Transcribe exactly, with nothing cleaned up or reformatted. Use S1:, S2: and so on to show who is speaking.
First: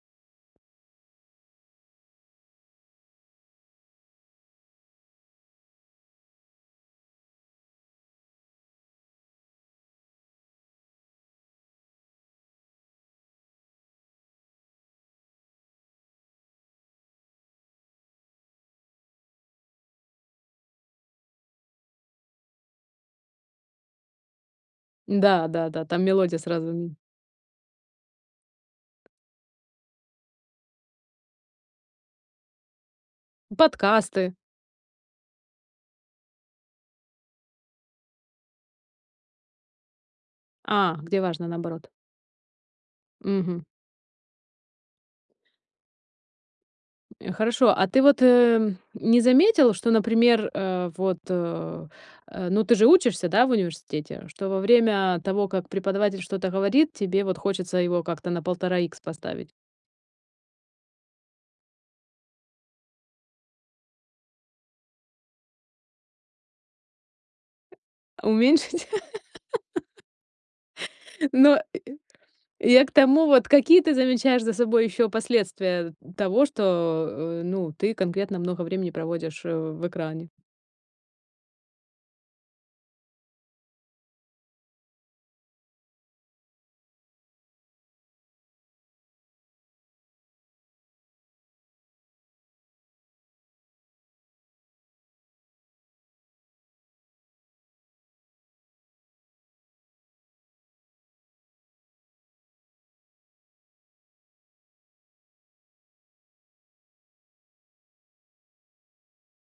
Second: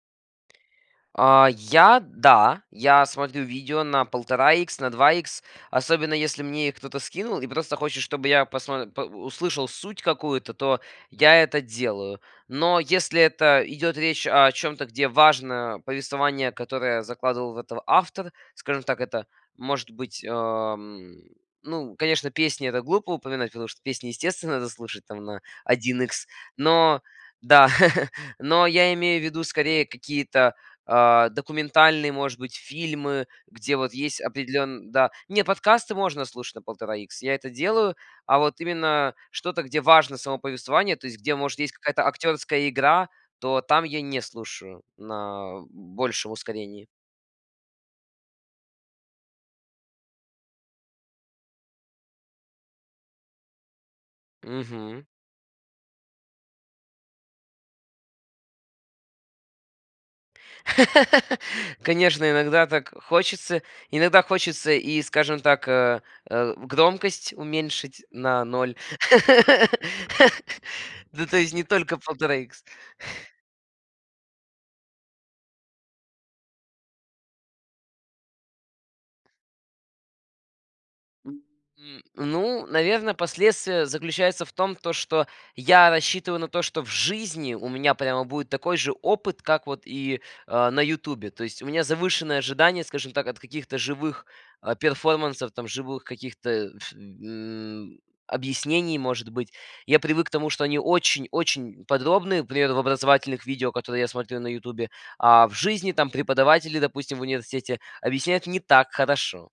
S1: А, я, да, я смотрю видео на полтора икс, на два икс, особенно если мне их кто-то скинул и просто хочет, чтобы я посмо по э, услышал суть какую-то, то я это делаю. Но если это идет речь о чем-то, где важно повествование, которое закладывал в это автор, скажем так, это может быть, ам, ну, конечно, песни- это глупо упоминать, потому что песни, естественно, надо слушать
S2: М,
S1: там на
S2: да-да-да,
S1: один
S2: там
S1: икс,
S2: мелодия сразу, м.
S1: но да, но я имею в виду скорее какие-то, а, документальные, может быть, фильмы, где вот есть
S2: Подкасты.
S1: определенн да. Не, подкасты можно слушать на полтора икс, я это делаю, а вот именно что-то, где важно само повествование,
S2: А,
S1: то есть
S2: где
S1: где,
S2: важно
S1: может, есть
S2: наоборот.
S1: какая-то актерская игра, то
S2: Мгм.
S1: там я не слушаю на большем ускорении.
S2: Э, хорошо. А ты вот, э, не заметил, что, например, э, вот, э, э, ну, ты же учишься, да, в университете, что во
S1: Мгм.
S2: время того, как преподаватель что-то говорит, тебе вот хочется его как-то на полтора икс поставить?
S1: Конечно, иногда так хочется, иногда хочется и, скажем так, э, э, громкость уменьшить на ноль.
S2: Уменьшить?
S1: Ну, то есть
S2: Ну, э,
S1: не только полтора икс.
S2: я к тому вот, какие ты замечаешь за собой ещё последствия того, что, э, ну, ты конкретно много времени проводишь, э, в экране?
S1: М, ну, наверное, последствия заключаются в том, то что я рассчитываю на то, что в жизни у меня прямо будет такой же опыт, как вот и, а, на "Ютубе". То есть у меня завышенные ожидания, скажем так, от каких-то живых а, перформансов, живых каких-то э, ф э, объяснений, может быть. Я привык к тому, что они очень очень подробные, пример, в образовательных видео, которые я смотрю на "Ютубе", а в жизни там преподаватели, допустим, в университете объясняют не так хорошо.